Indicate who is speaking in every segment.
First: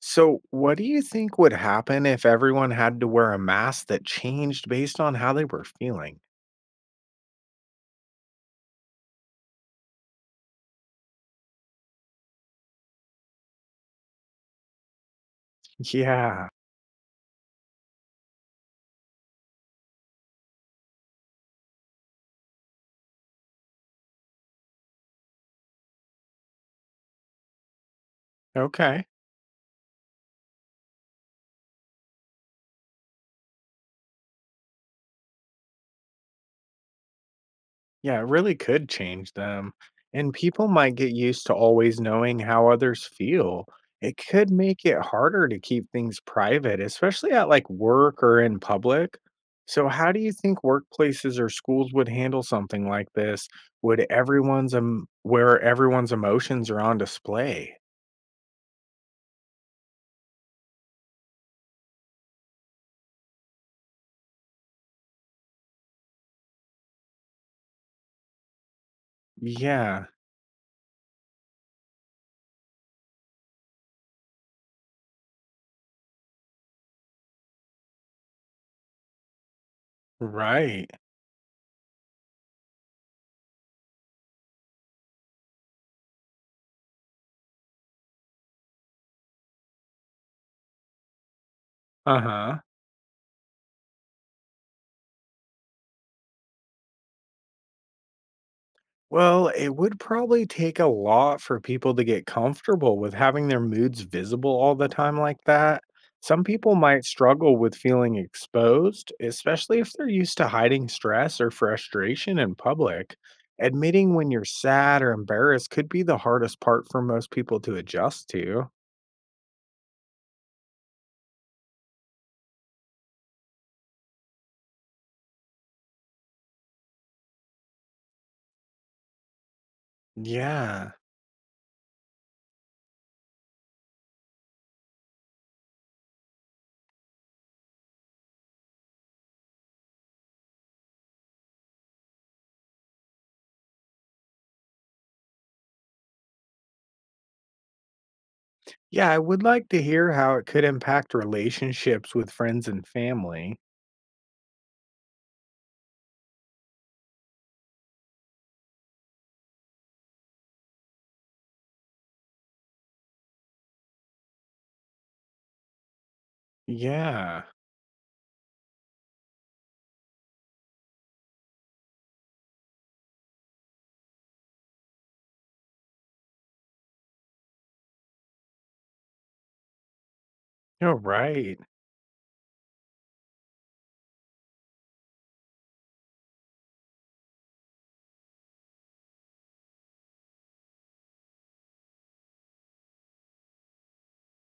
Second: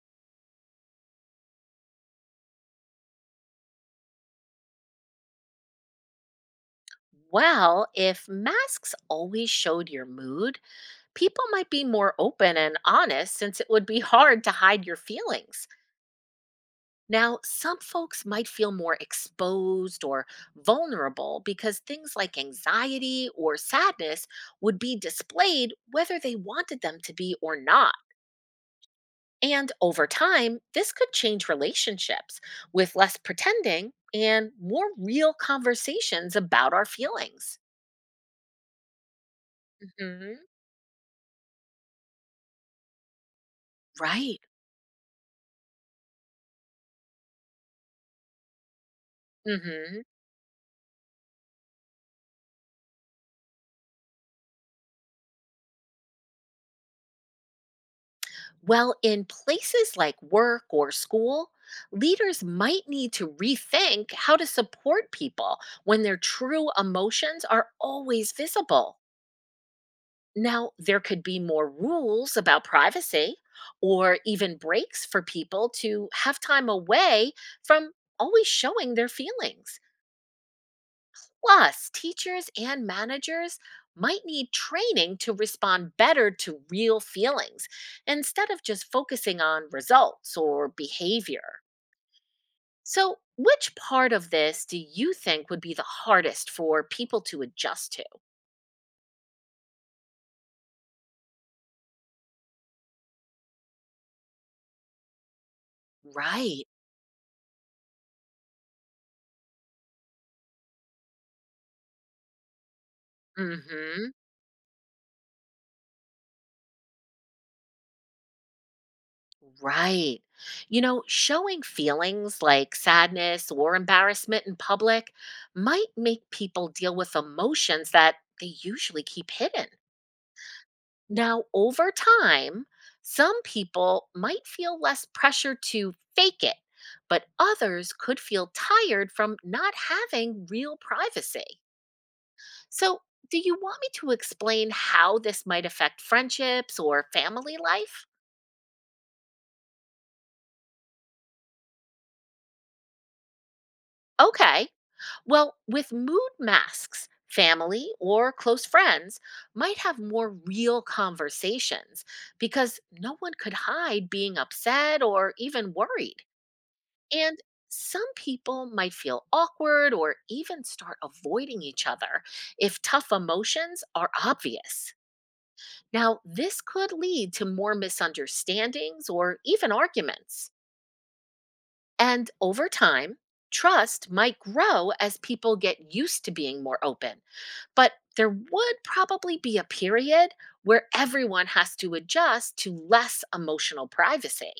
Speaker 1: So, what do you think would happen if everyone had to wear a mask that changed based on how they were feeling?
Speaker 2: Well, if masks always showed your mood, people might be more open and honest since it would be hard to hide your feelings.
Speaker 1: Yeah.
Speaker 2: Now, some folks might feel more exposed or vulnerable because things like anxiety or sadness would be displayed whether they wanted them to be or not.
Speaker 1: Okay.
Speaker 2: And over time, this could change relationships with less pretending and more real conversations about our feelings.
Speaker 1: Yeah, it really could change them. And
Speaker 2: Hmm.
Speaker 1: people might get used to always knowing how others feel. It
Speaker 2: Right.
Speaker 1: could make it harder to keep things private, especially at like work or in public. So,
Speaker 2: Hmm.
Speaker 1: how do you think workplaces or schools would handle something like this? Would everyone's where everyone's emotions are on display?
Speaker 2: Well, in places like work or school, leaders might need to rethink how to support people when their true emotions are always visible.
Speaker 1: Yeah,
Speaker 2: Now, there could be more rules about privacy or even breaks for people to have time away from always showing their feelings.
Speaker 1: right.
Speaker 2: Plus, teachers and managers might need training to respond better to real feelings instead of just focusing on results or behavior.
Speaker 1: Uh-huh.
Speaker 2: So, which part of this do you think would be the hardest for people to adjust to?
Speaker 1: Well, it would probably take a lot for people to get comfortable with having their moods visible all the time like that. Some
Speaker 2: Right.
Speaker 1: people might struggle with feeling exposed, especially if they're used to hiding stress or frustration in public.
Speaker 2: Mm-hmm.
Speaker 1: Admitting when you're sad or embarrassed could be the hardest part for most people to adjust to.
Speaker 2: Right. You know, showing feelings like sadness or embarrassment in public might make people deal with emotions that they usually keep hidden.
Speaker 1: Yeah.
Speaker 2: Now, over time, some people might feel less pressure to fake it, but others could feel tired from not having real privacy. So, do you want me to explain how this might affect friendships or family life?
Speaker 1: Yeah, I would like to hear how it could impact relationships with friends and family.
Speaker 2: Okay. Well, with mood masks, family or close friends might have more real conversations because no one could hide being upset or even worried. And
Speaker 1: Yeah,
Speaker 2: some people might feel awkward or even start avoiding each other if tough emotions are obvious. Now, this could lead to more misunderstandings or even arguments.
Speaker 1: you're right.
Speaker 2: And over time, trust might grow as people get used to being more open. But there would probably be a period where everyone has to adjust to less emotional privacy.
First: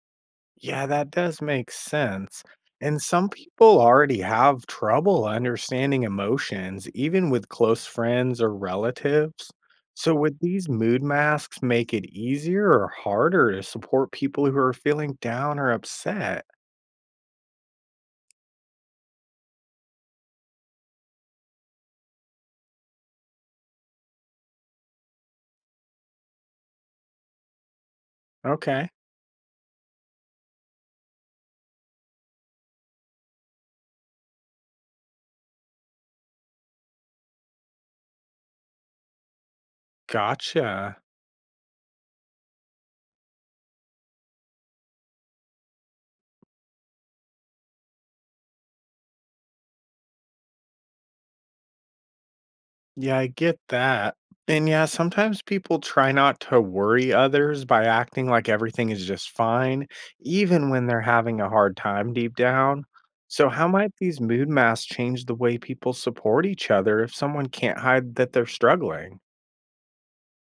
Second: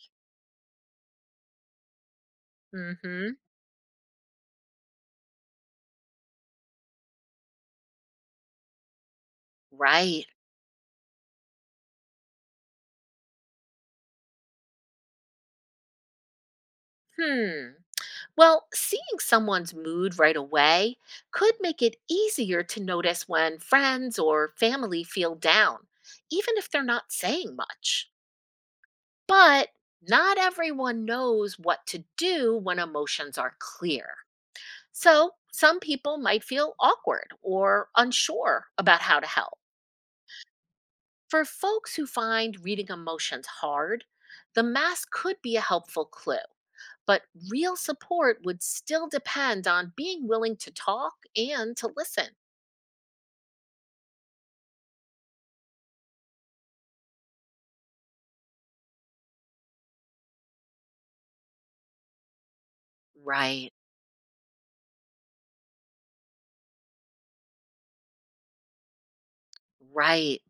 Speaker 1: Yeah, that does make sense.
Speaker 2: Mm
Speaker 1: And some
Speaker 2: hmm.
Speaker 1: people already have trouble understanding emotions, even with close friends or relatives. So,
Speaker 2: Right.
Speaker 1: would these mood masks make it easier or harder to support people who are feeling down or upset?
Speaker 2: Hmm. Well, seeing someone's mood right away could make it easier to notice when friends or family feel down, even if they're not saying much.
Speaker 1: Okay,
Speaker 2: But not everyone knows what to do when emotions are clear. So some people might feel awkward or unsure about how to help.
Speaker 1: gotcha.
Speaker 2: For folks who find reading emotions hard, the mask could be a helpful clue, but real support would still depend on being willing to talk and to listen.
Speaker 1: Yeah, I get that. And yeah, sometimes people try not to worry others by acting like everything is just fine, even when they're having a hard time deep down. So, how
Speaker 2: Right.
Speaker 1: might these mood masks change the way people support each other if someone can't hide that they're struggling?
Speaker 2: Right.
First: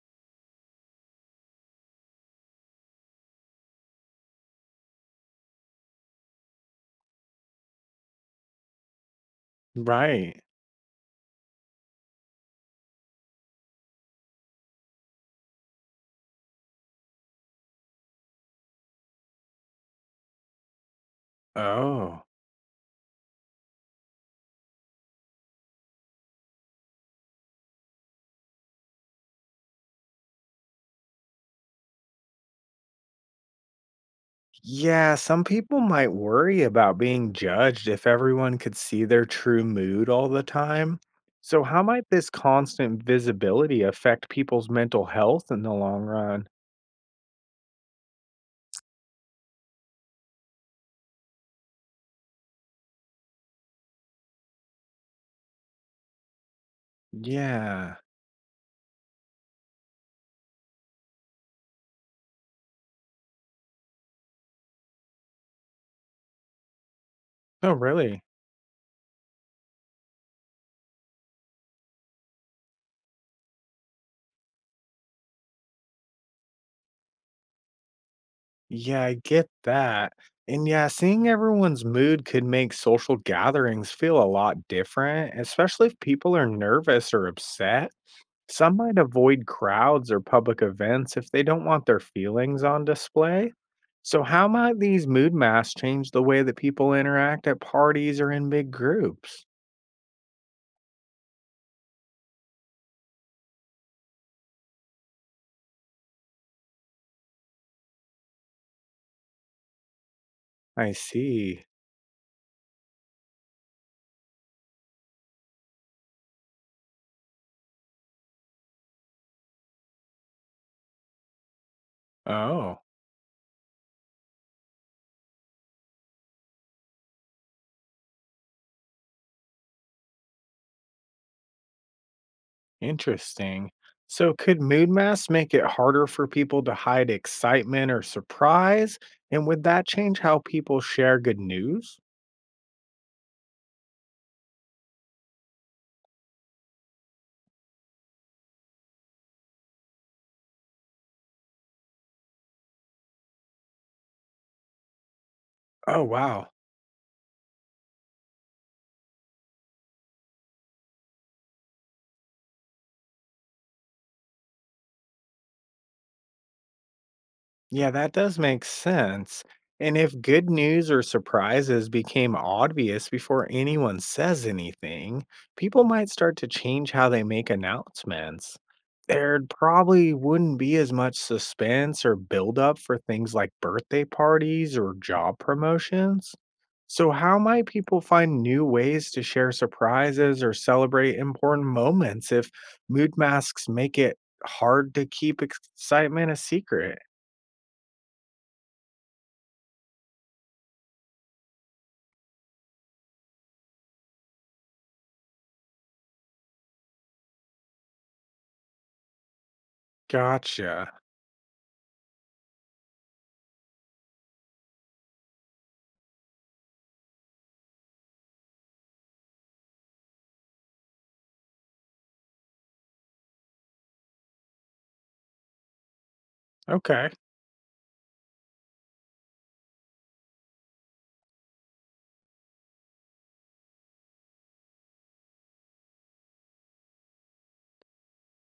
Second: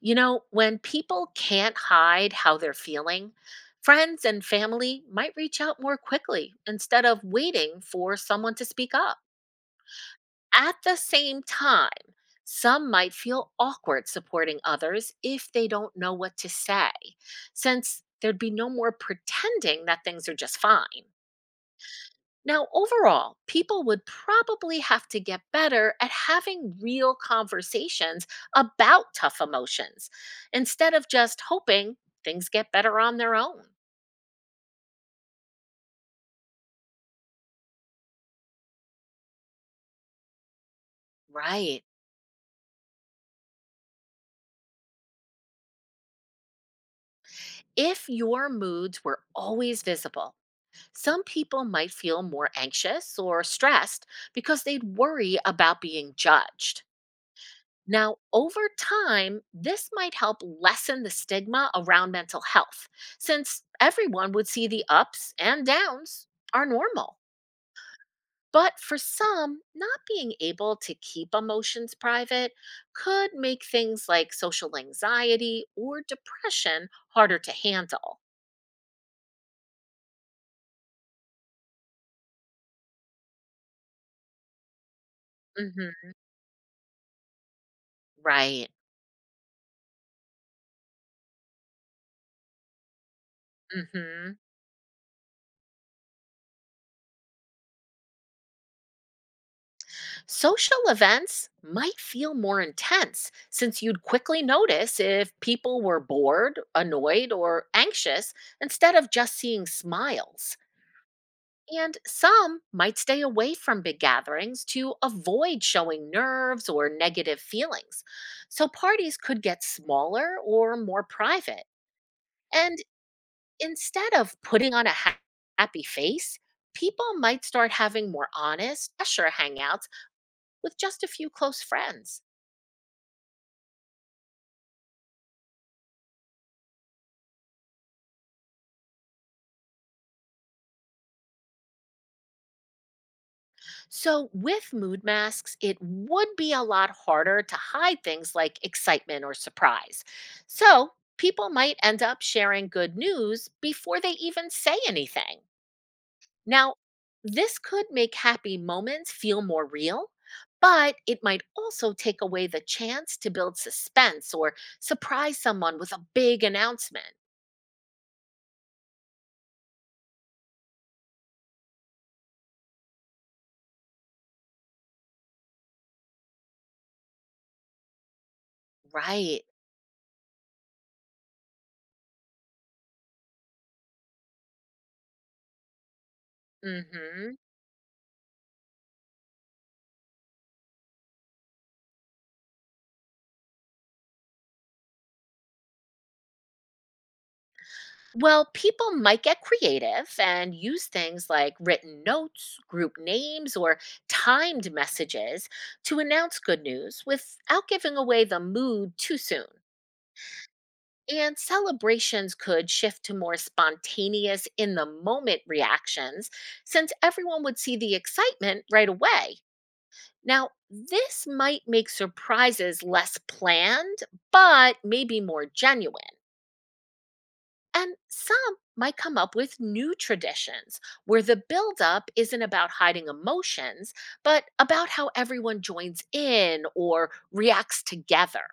Speaker 2: You know, when people can't hide how they're feeling, friends and family might reach out more quickly instead of waiting for someone to speak up.
Speaker 1: Right.
Speaker 2: At the same time, some might feel awkward supporting others if they don't know what to say, since there'd be no more pretending that things are just fine.
Speaker 1: Oh.
Speaker 2: Now, overall, people would probably have to get better at having real conversations about tough emotions instead of just hoping things get better on their own.
Speaker 1: Yeah, some people might worry about being judged if everyone could see their true mood all the time. So, how
Speaker 2: Right.
Speaker 1: might this constant visibility affect people's mental health in the long run?
Speaker 2: If your moods were always visible, some people might feel more anxious or stressed because they'd worry about being judged.
Speaker 1: Yeah.
Speaker 2: Now, over time, this might help lessen the stigma around mental health, since everyone would see the ups and downs are normal.
Speaker 1: Oh, really?
Speaker 2: But for some, not being able to keep emotions private could make things like social anxiety or depression harder to handle.
Speaker 1: Yeah, I get that. And yeah, seeing everyone's mood could make social gatherings feel a lot different, especially if
Speaker 2: Hmm.
Speaker 1: people are nervous or upset.
Speaker 2: Right.
Speaker 1: Some might avoid crowds or public events if they don't want their feelings on display. So,
Speaker 2: Hmm.
Speaker 1: how might these mood masks change the way that people interact at parties or in big groups?
Speaker 2: Social events might feel more intense since you'd quickly notice if people were bored, annoyed, or anxious instead of just seeing smiles.
Speaker 1: I see.
Speaker 2: And some might stay away from big gatherings to avoid showing nerves or negative feelings. So parties could get smaller or more private.
Speaker 1: Oh,
Speaker 2: And instead of putting on a happy face, people might start having more honest, pressure hangouts with just a few close friends.
Speaker 1: interesting. So, could mood masks make it harder for people to hide excitement or surprise? And would that change how people share good news?
Speaker 2: So, with mood masks, it would be a lot harder to hide things like excitement or surprise. So, people might end up sharing good news before they even say anything.
Speaker 1: Oh, wow.
Speaker 2: Now, this could make happy moments feel more real, but it might also take away the chance to build suspense or surprise someone with a big announcement.
Speaker 1: Yeah, that does make sense. And if good news or surprises became obvious before anyone says anything, people might start to change how they make announcements. There
Speaker 2: Right.
Speaker 1: probably wouldn't be as much suspense or buildup for things like birthday parties or job promotions. So,
Speaker 2: Mhm.
Speaker 1: how might people find new ways to share surprises or celebrate important moments if mood masks make it hard to keep excitement a secret?
Speaker 2: Well, people might get creative and use things like written notes, group names, or timed messages to announce good news without giving away the mood too soon.
Speaker 1: Gotcha.
Speaker 2: And celebrations could shift to more spontaneous, in the moment reactions since everyone would see the excitement right away. Now, this might make surprises less planned, but maybe more genuine.
Speaker 1: Okay.
Speaker 2: And some might come up with new traditions where the buildup isn't about hiding emotions, but about how everyone joins in or reacts together.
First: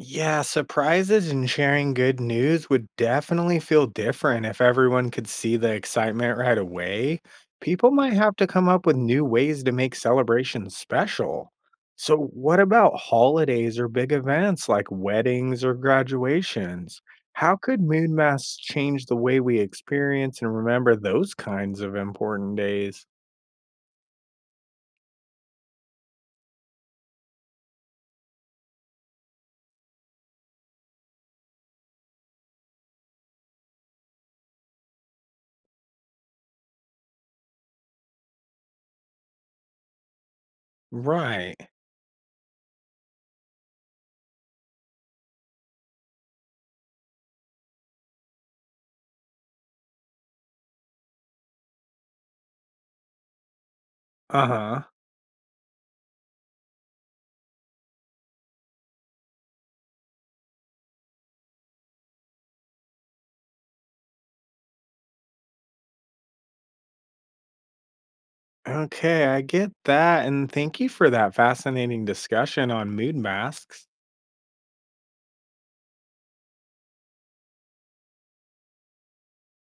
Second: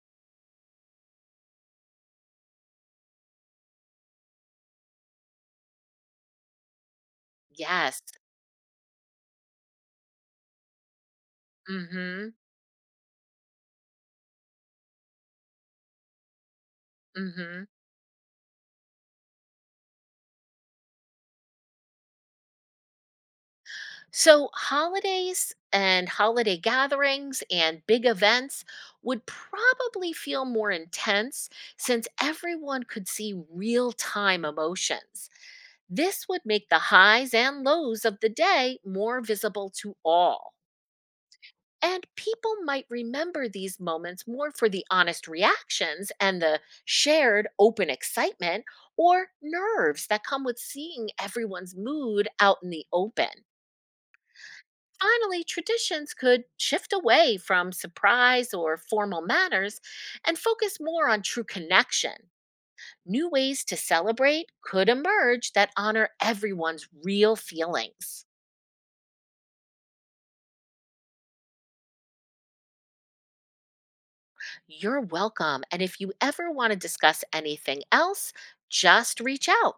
Speaker 1: Yeah, surprises and sharing good news would definitely feel different if everyone could see the excitement right away. People
Speaker 2: Yes.
Speaker 1: might have to come up with new ways to make celebrations special. So,
Speaker 2: Mm-hmm.
Speaker 1: what about holidays or big events like weddings or graduations? How
Speaker 2: Mm-hmm.
Speaker 1: could moon masks change the way we experience and remember those kinds of important days?
Speaker 2: So holidays and holiday gatherings and big events would probably feel more intense since everyone could see real-time emotions. This would make the highs and lows of the day more visible to all.
Speaker 1: Right.
Speaker 2: And people might remember these moments more for the honest reactions and the shared open excitement or nerves that come with seeing everyone's mood out in the open.
Speaker 1: Uh huh.
Speaker 2: Finally, traditions could shift away from surprise or formal manners and focus more on true connection. New ways to celebrate could emerge that honor everyone's real feelings.
Speaker 1: Okay, I get that. And thank you for that fascinating discussion on mood masks.
Speaker 2: You're welcome. And if you ever want to discuss anything else, just reach out.